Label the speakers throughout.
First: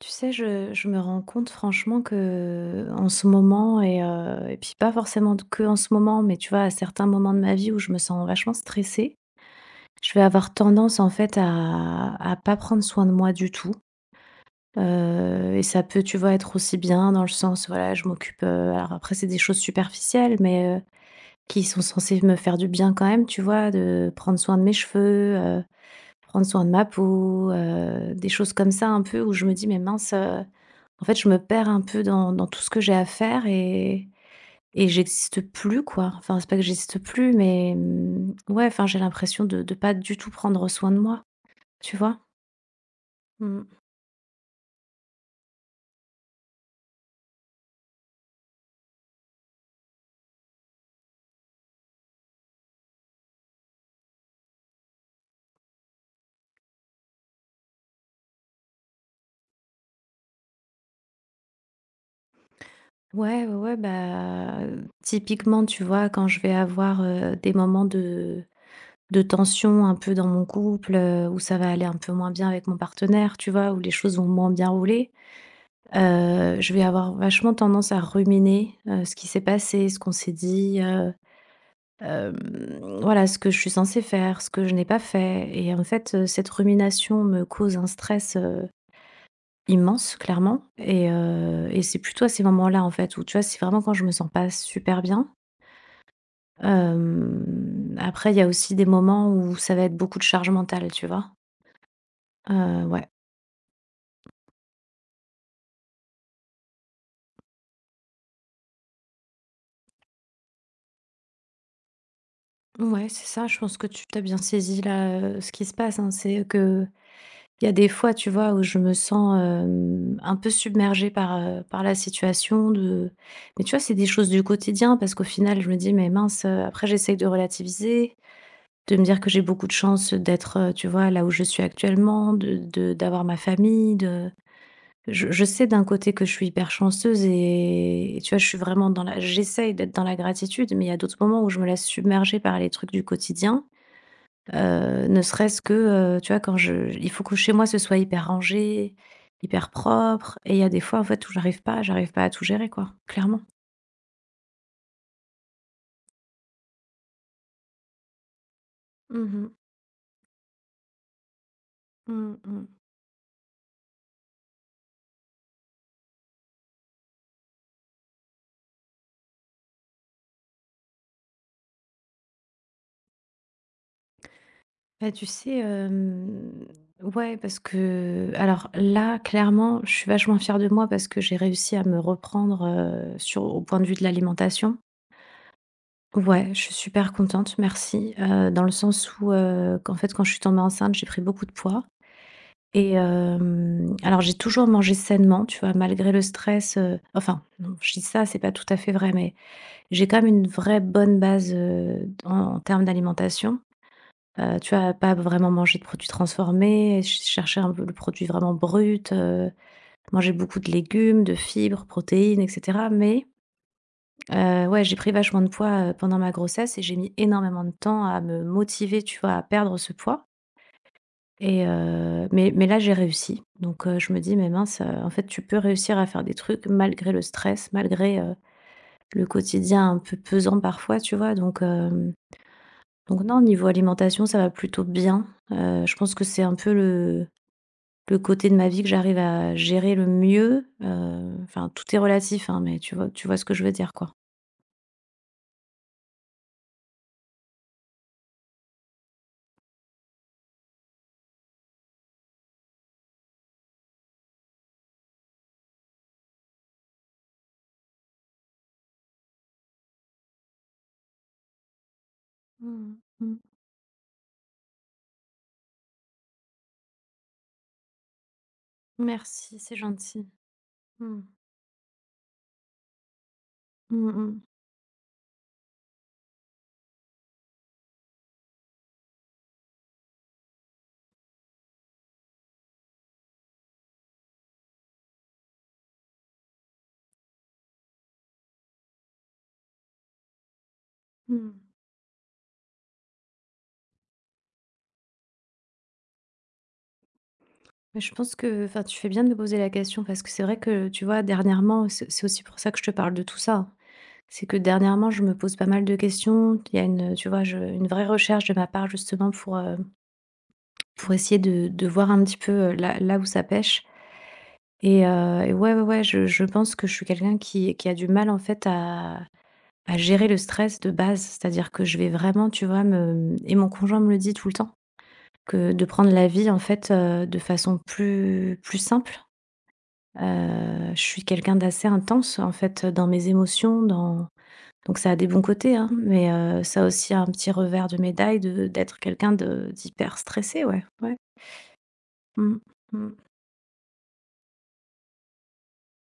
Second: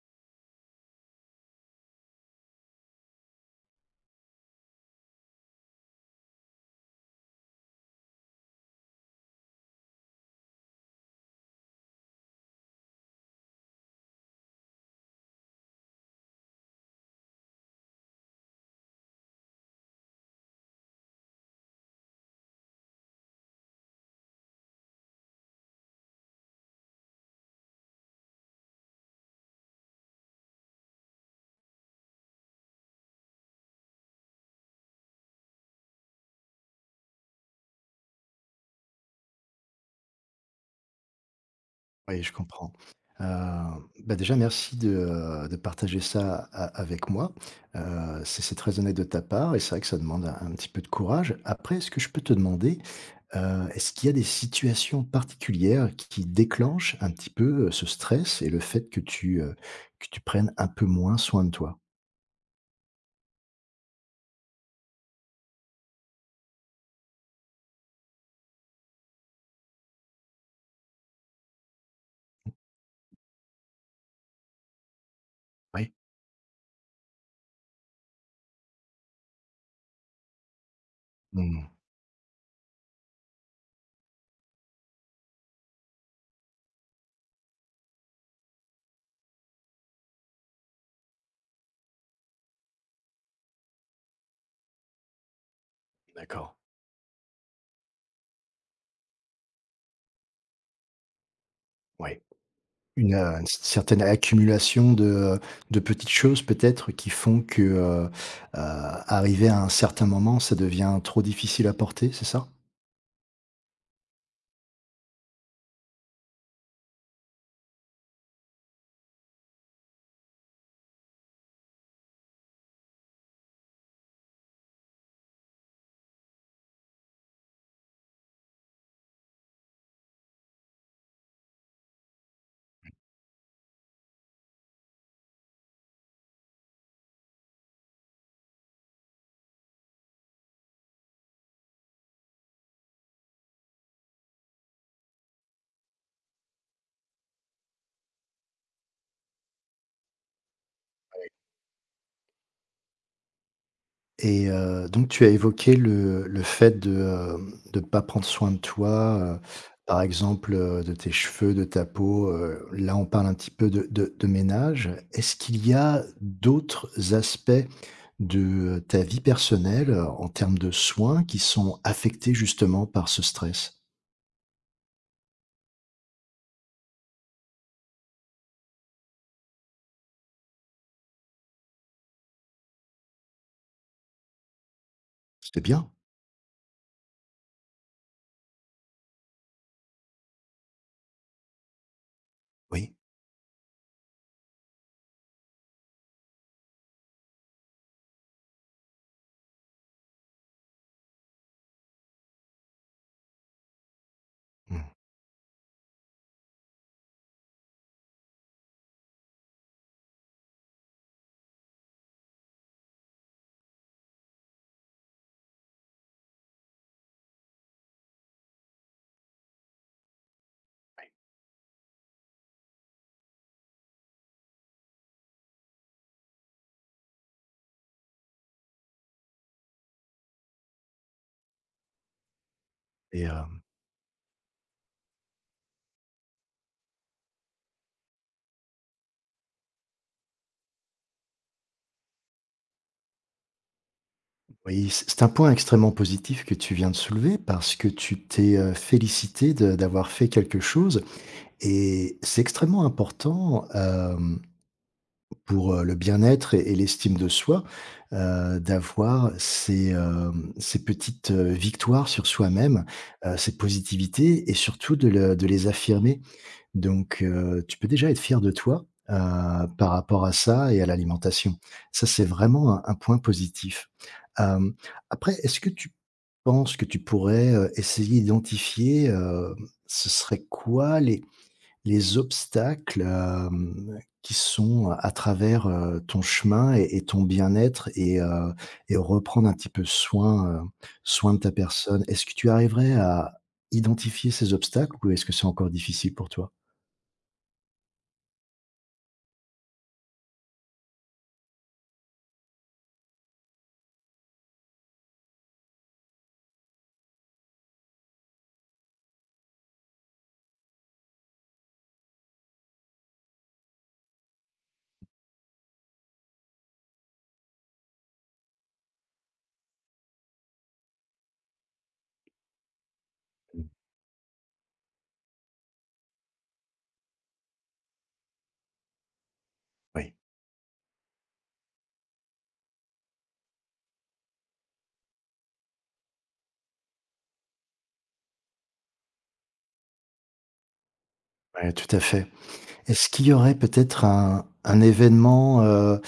Speaker 1: Tu sais, je me rends compte franchement que en ce moment, et puis pas forcément que en ce moment, mais tu vois, à certains moments de ma vie où je me sens vachement stressée, je vais avoir tendance en fait à pas prendre soin de moi du tout. Et ça peut, tu vois, être aussi bien dans le sens, voilà, je m'occupe. Alors après, c'est des choses superficielles, mais qui sont censées me faire du bien quand même, tu vois, de prendre soin de mes cheveux, prendre soin de ma peau, des choses comme ça un peu où je me dis: «Mais mince, en fait, je me perds un peu dans tout ce que j'ai à faire et j'existe plus, quoi». Enfin, c'est pas que j'existe plus, mais ouais, enfin, j'ai l'impression de pas du tout prendre soin de moi, tu vois?
Speaker 2: Oui, je comprends. Heu,
Speaker 1: Mmh.
Speaker 2: Déjà merci de partager ça a avec moi. C'est très honnête de ta part et c'est vrai que ça demande un petit peu de courage. Après, est-ce que je peux te demander, est-ce qu'il y a des situations particulières qui déclenchent un petit peu, ce stress et le fait que tu, que tu prennes un peu moins soin de toi?
Speaker 1: Ouais, ouais, ouais, bah, typiquement, tu vois, quand je vais avoir, des moments de tension un peu dans mon couple, où ça va aller un peu moins bien avec mon partenaire, tu vois? Où les choses vont moins bien rouler.
Speaker 2: Oui?
Speaker 1: Je vais avoir vachement tendance à ruminer, ce qui s'est passé, ce qu'on s'est dit,
Speaker 2: Mmh,
Speaker 1: hem, voilà, ce que je suis censée faire, ce que je n'ai pas fait et en fait, cette rumination me cause un stress, immense clairement et c'est plutôt à ces moments-là, en fait, où tu vois, c'est vraiment quand je me sens pas super bien.
Speaker 2: d'accord,
Speaker 1: Après il y a aussi des moments où ça va être beaucoup de charge mentale, tu vois?
Speaker 2: oui.
Speaker 1: Ouais.
Speaker 2: Une une certaine accumulation de petites choses peut-être qui font que, arrivé à un certain moment, ça devient trop difficile à porter, c'est ça?
Speaker 1: Ouais, c'est ça, je pense que tu as bien saisi là, ce qui se passe, hein. C'est que il y a des fois, tu vois, où je me sens, un peu submergée par, par la situation, de mais tu vois, c'est des choses du quotidien parce qu'au final, je me dis: «Mais mince», après j'essaye de relativiser, de me dire que j'ai beaucoup de chance d'être, tu vois, là où je suis actuellement, de d'avoir ma famille. De Je sais d'un côté que je suis hyper chanceuse et tu vois, je suis vraiment dans la j'essaye d'être dans la gratitude, mais il y a d'autres moments où je me laisse submerger par les trucs du quotidien. Ne serait-ce que, tu vois, quand je il faut que chez moi ce soit hyper rangé, hyper propre et il y a des fois en fait où j'arrive pas à tout gérer quoi, clairement.
Speaker 2: Et donc tu as évoqué le fait de, hem, de ne pas prendre soin de toi,
Speaker 1: Mmh mh.
Speaker 2: par exemple, de tes cheveux, de ta peau,
Speaker 1: Mmh.
Speaker 2: là on parle un petit peu de ménage. Est-ce qu'il y a d'autres aspects de, ta vie personnelle, en termes de soins qui sont affectés justement par ce stress?
Speaker 1: Bah, tu sais, ouais, parce que alors là, clairement, je suis vachement fière de moi parce que j'ai réussi à me reprendre, sur au point de vue de l'alimentation.
Speaker 2: C'était bien,
Speaker 1: Ouais, je suis super contente, merci, dans le sens où, qu'en fait quand je suis tombée enceinte, j'ai pris beaucoup de poids. Et
Speaker 2: oui.
Speaker 1: alors j'ai toujours mangé sainement, tu vois? Malgré le stress, enfin non, je dis ça, c'est pas tout à fait vrai, mais j'ai quand même une vraie bonne base, en termes d'alimentation. Tu
Speaker 2: Mmh.
Speaker 1: vois? Pas vraiment manger de produits transformés, ch chercher un peu le produit vraiment brut, manger beaucoup de légumes, de fibres, protéines, et cetera. Mais, ouais, j'ai pris vachement de poids, pendant ma grossesse et j'ai mis énormément de temps à me motiver, tu vois? À perdre ce poids. Mais là j'ai réussi donc je me dis: «Mais mince, en fait tu peux réussir à faire des trucs malgré le stress, malgré, le quotidien un peu pesant parfois», tu vois? Donc
Speaker 2: Et
Speaker 1: non,
Speaker 2: hem,
Speaker 1: niveau alimentation, ça va plutôt bien. Je pense que c'est un peu le côté de ma vie que j'arrive à gérer le mieux, enfin tout est relatif, hein, mais tu vois ce que je veux dire, quoi.
Speaker 2: oui, c'est un point extrêmement positif que tu viens de soulever parce que tu t'es, félicitée de d'avoir fait quelque chose et c'est extrêmement important, hem, pour, le bien-être et l'estime de soi, d'avoir ces, hem, ces petites, victoires sur soi-même,
Speaker 1: Mmh, mmh.
Speaker 2: ces positivités et surtout de les affirmer. Donc, tu peux déjà être fier de toi,
Speaker 1: Merci, c'est
Speaker 2: par rapport
Speaker 1: gentil.
Speaker 2: à ça et à
Speaker 1: Mmh.
Speaker 2: l'alimentation. Ça, c'est vraiment un point positif.
Speaker 1: Mmh mh.
Speaker 2: Hem, après, est-ce que tu penses que tu pourrais, essayer d'identifier, ce serait quoi les obstacles, hem, qui sont à travers, ton chemin et ton bien-être et reprendre un petit peu soin, soin de ta
Speaker 1: Mmh.
Speaker 2: personne? Est-ce que tu arriverais à identifier ces obstacles ou est-ce que c'est encore difficile pour toi?
Speaker 1: Mais je pense que enfin, tu fais bien de me poser la question parce que c'est vrai que, tu vois, dernièrement, c'est aussi pour ça que je te parle de tout ça. C'est que dernièrement, je me pose pas mal de questions. Il y a une, tu vois, je une vraie recherche de ma part, justement, pour essayer de voir un petit peu, là où ça pêche et ouais, ouais, ouais, je pense que je suis quelqu'un qui a du mal, en fait, à gérer le stress de base. C'est-à-dire que je vais vraiment, tu vois, me et mon conjoint me le dit tout le temps, que de prendre la vie, en fait, de façon plus simple.
Speaker 2: Oui.
Speaker 1: Je suis quelqu'un d'assez intense, en fait, dans mes émotions, dans donc ça a des bons côtés, hein, mais ça a aussi un petit revers de médaille de d'être quelqu'un de d'hyper stressé, ouais, ouais.
Speaker 2: Ouais, tout à fait.
Speaker 1: Mmh.
Speaker 2: Est-ce
Speaker 1: Mmh.
Speaker 2: qu'il y aurait peut-être un événement, heu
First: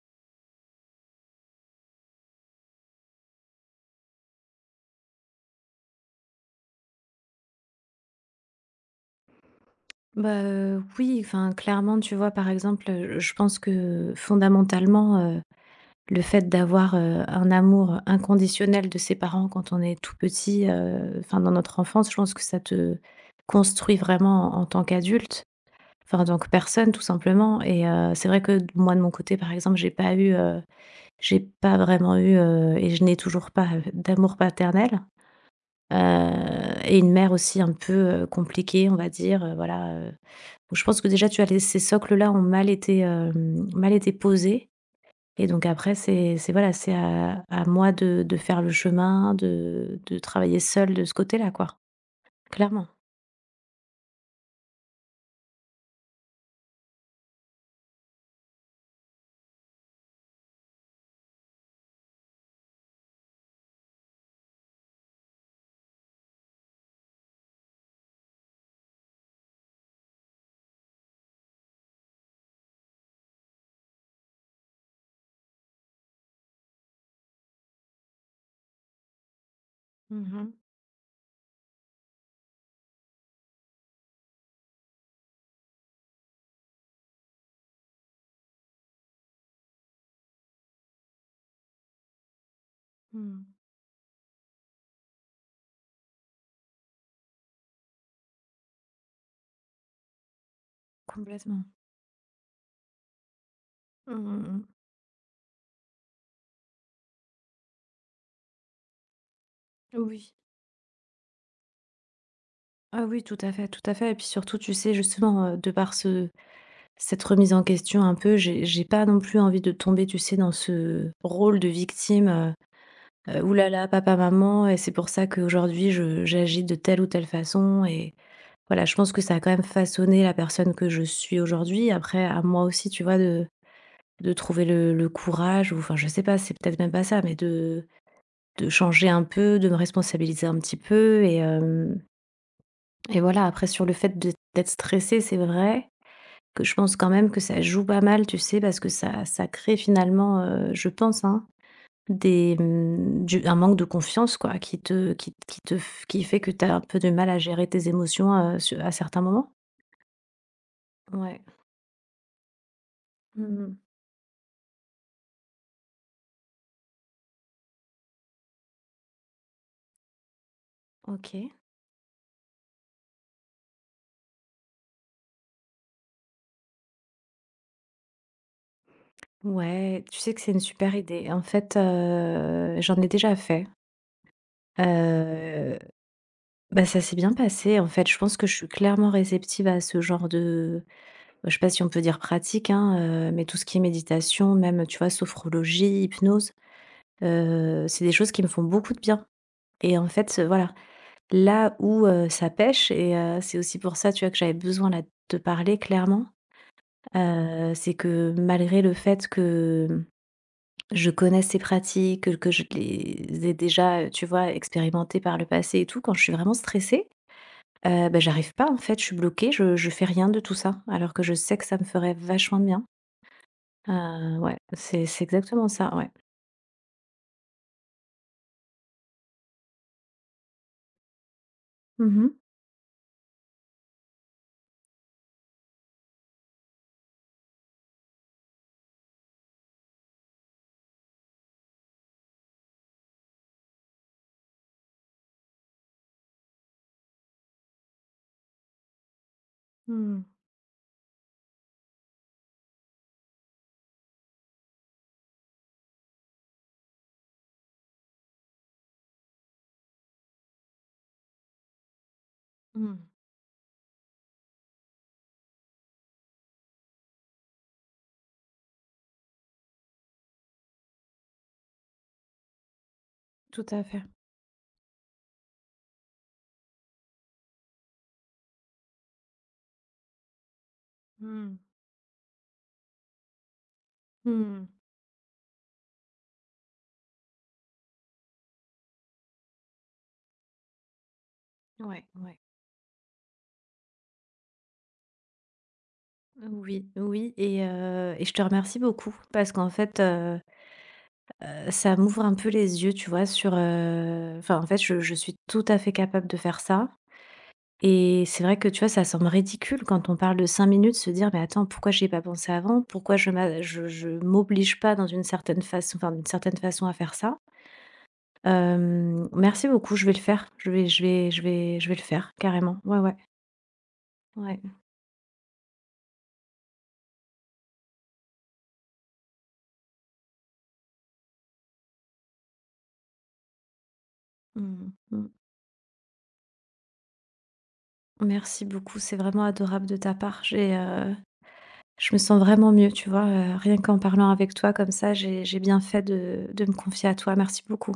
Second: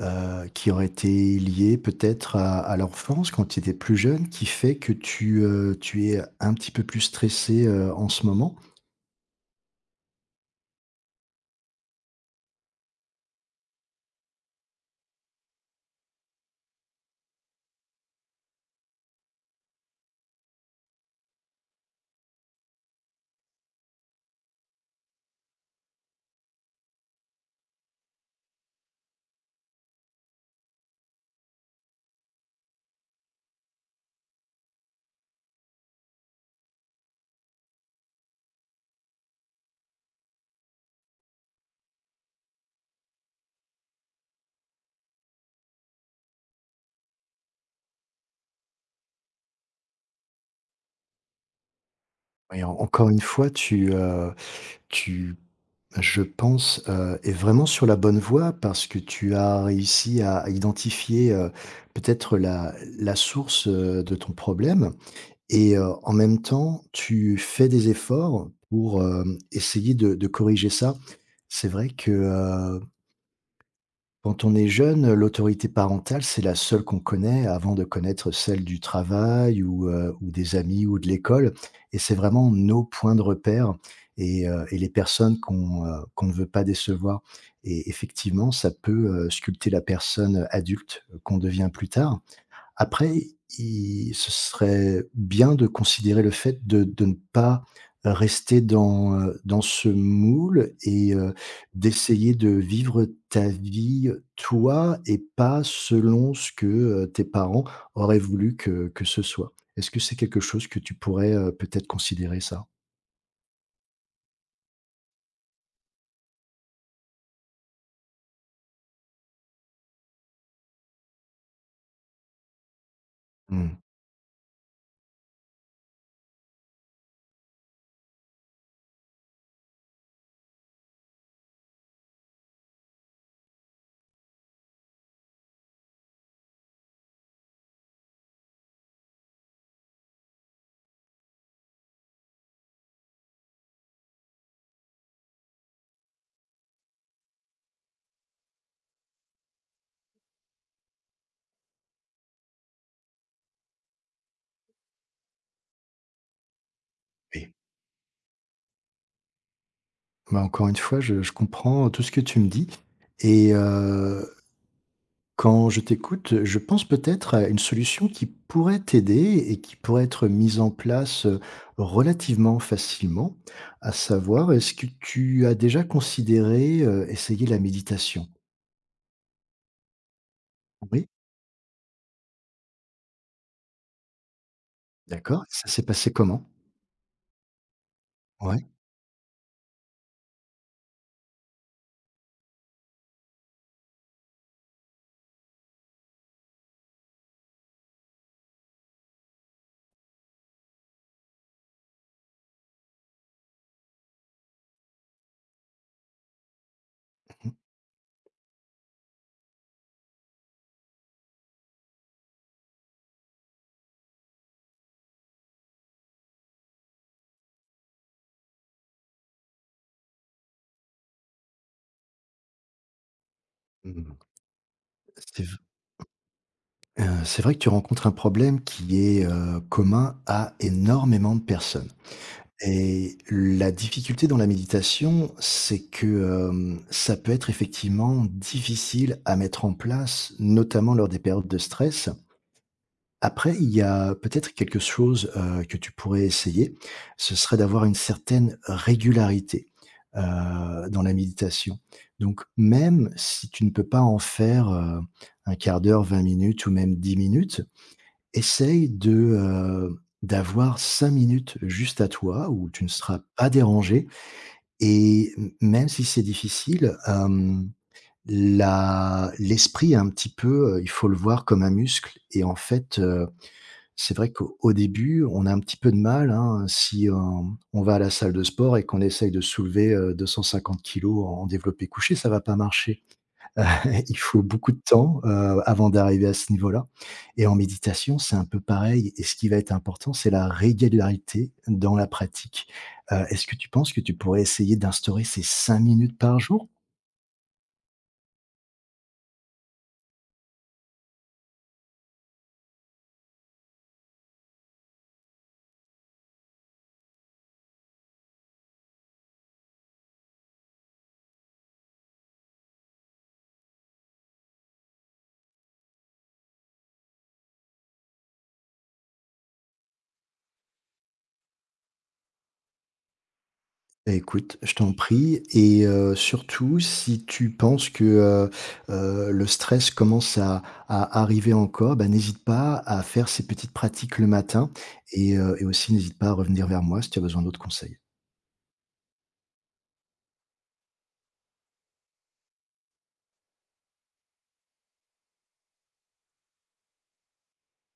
Speaker 2: heu, qui aurait été lié peut-être à l'enfance quand tu étais plus jeune, qui fait que tu, tu es un petit peu plus stressé, en ce moment?
Speaker 1: Bah, oui, enfin, clairement, tu vois, par exemple, je pense que fondamentalement, le fait d'avoir, un amour inconditionnel de ses parents quand on est tout petit, enfin, dans notre enfance, je pense que ça te construit vraiment en tant qu'adulte, enfin, en tant que personne, tout simplement et c'est vrai que d moi, de mon côté, par exemple, j'ai pas eu, j'ai pas vraiment eu, et je n'ai toujours pas, d'amour paternel, heu et une mère aussi un peu, compliquée, on va dire, voilà, donc, je pense que déjà, tu as les ces socles-là ont mal été posés et donc après c'est voilà, c'est à moi de faire le chemin, de travailler seule de ce côté-là, quoi.
Speaker 2: Et en
Speaker 1: Clairement.
Speaker 2: encore une fois, tu, je pense, es vraiment sur la bonne voie parce que tu as réussi à identifier, peut-être la la source, de ton problème. Et en même temps, tu fais des efforts pour, hem, essayer de corriger ça. C'est vrai que, quand on est jeune, l'autorité parentale, c'est la seule qu'on connaît avant de connaître celle du travail ou
Speaker 1: Mmh mh.
Speaker 2: des amis ou de l'école et c'est vraiment nos points de repère et les personnes qu'on, qu'on ne veut pas décevoir et effectivement, ça peut, sculpter la personne adulte qu'on devient plus tard. Après,
Speaker 1: Mmh.
Speaker 2: il ce serait bien de considérer le fait de ne pas rester dans, dans ce moule et
Speaker 1: Complètement.
Speaker 2: d'essayer de vivre ta vie,
Speaker 1: Mmh.
Speaker 2: toi et pas selon ce que, tes parents auraient voulu que ce soit. Est-ce que c'est
Speaker 1: Oui.
Speaker 2: quelque chose que tu pourrais, peut-être considérer ça?
Speaker 1: Ah oui, tout à fait et puis surtout, tu sais, justement, de par ce cette remise en question un peu, j'ai pas non plus envie de tomber, tu sais, dans ce rôle de victime, «Ouh là
Speaker 2: Mmh,
Speaker 1: là, papa, maman et c'est pour ça qu'aujourd'hui je j'agis de telle ou telle façon» et voilà, je pense que ça a quand même façonné la personne que je suis aujourd'hui. Après, à moi aussi, tu vois, de trouver le courage ou enfin, je sais pas, c'est peut-être même pas ça, mais de changer un peu, de me responsabiliser un petit peu et voilà. Après sur le fait de d'être stressée, c'est vrai que je pense quand même que ça joue pas mal, tu sais? Parce que ça crée finalement, je pense, hein, des, mmh, du un manque de confiance quoi, qui te f qui fait que tu as un peu de mal à
Speaker 2: oui.
Speaker 1: gérer tes émotions, su à certains moments.
Speaker 2: Bah, encore une fois, je
Speaker 1: Ouais.
Speaker 2: comprends tout ce que tu me dis et
Speaker 1: Mmh.
Speaker 2: heu. Quand je t'écoute, je pense peut-être à une solution qui pourrait t'aider et qui pourrait être mise en place
Speaker 1: OK.
Speaker 2: relativement facilement, à savoir, est-ce que tu as déjà considéré essayer la méditation?
Speaker 1: Ouais, tu sais que c'est une super
Speaker 2: Oui,
Speaker 1: idée. En fait, j'en ai déjà fait.
Speaker 2: d'accord. Ça
Speaker 1: Heu,
Speaker 2: s'est passé comment?
Speaker 1: bah, ça s'est bien passé, en fait. Je pense que je
Speaker 2: Ouais.
Speaker 1: suis clairement réceptive à ce genre de bah, je sais pas si on peut dire pratique, hein, mais tout ce qui est méditation, même, tu vois, sophrologie, hypnose, c'est des choses qui me font beaucoup de bien et en fait, voilà, là où, ça pêche et c'est aussi pour ça, tu vois, que j'avais besoin, là, de te parler clairement, c'est que malgré le fait que je connais ces pratiques, que je les ai déjà, tu vois, expérimentées par le passé et tout. Quand je suis vraiment stressée, bah, j'arrive pas en fait, je suis bloquée, je fais rien de tout ça, alors que je sais que ça me ferait vachement de bien.
Speaker 2: Mhm.
Speaker 1: Ouais, c'est
Speaker 2: C'est v-
Speaker 1: exactement ça, ouais.
Speaker 2: c'est vrai que tu rencontres un problème qui est commun à énormément de personnes.
Speaker 1: Mmh mh.
Speaker 2: Et la difficulté dans la méditation, c'est que, hem, ça peut être effectivement difficile à mettre en place, notamment lors des périodes de stress. Après, il y a peut-être quelque chose, que tu pourrais essayer, ce serait d'avoir une certaine régularité,
Speaker 1: Mmh.
Speaker 2: dans la méditation. Donc même si tu ne peux pas en faire, 1/4 d'heure, 20 minutes ou même 10 minutes. Essaye de, d'avoir 5 minutes juste à toi où tu ne
Speaker 1: Mmh.
Speaker 2: seras pas dérangé et m même si c'est difficile, hem, la l'esprit un petit peu, il faut le voir comme un muscle et en fait,
Speaker 1: Tout à fait.
Speaker 2: c'est vrai qu'au au début, on a un petit peu de mal, hein, si, hem, on va à la salle de sport et qu'on essaye de soulever, 250 kilos en
Speaker 1: Mmh.
Speaker 2: développé couché, ça va pas marcher. Il faut
Speaker 1: Mmh.
Speaker 2: beaucoup de temps, avant d'arriver à ce niveau-là et en méditation, c'est un peu pareil et ce qui va être important, c'est la régularité dans la
Speaker 1: Ouais, ouais.
Speaker 2: pratique. Est-ce que tu penses que tu pourrais essayer d'instaurer ces 5 minutes par jour?
Speaker 1: Oui, oui et je te remercie beaucoup parce qu'en fait, ça m'ouvre un peu les yeux, tu vois, enfin, en fait, je suis tout à fait capable de faire ça. Et c'est vrai que, tu vois, ça semble ridicule quand on parle de 5 minutes, se dire: «Mais attends, pourquoi j'y ai pas pensé avant? Pourquoi je m'oblige pas dans une certaine façon enfin, d'une certaine façon à faire ça?» Merci beaucoup, je vais le faire. Je vais le faire carrément. Ouais, ouais.
Speaker 2: Bah, écoute,
Speaker 1: Ouais.
Speaker 2: je t'en prie et surtout si tu penses que, heu le stress commence à arriver encore, bah, n'hésite pas à faire ces petites pratiques le matin
Speaker 1: Mmh mh.
Speaker 2: et aussi n'hésite pas à revenir vers moi si tu as besoin d'autres conseils.
Speaker 1: Merci beaucoup, c'est vraiment adorable de ta part. Je me sens vraiment mieux, tu vois? Rien qu'en parlant avec toi comme ça, j'ai bien fait de me confier à toi. Merci beaucoup.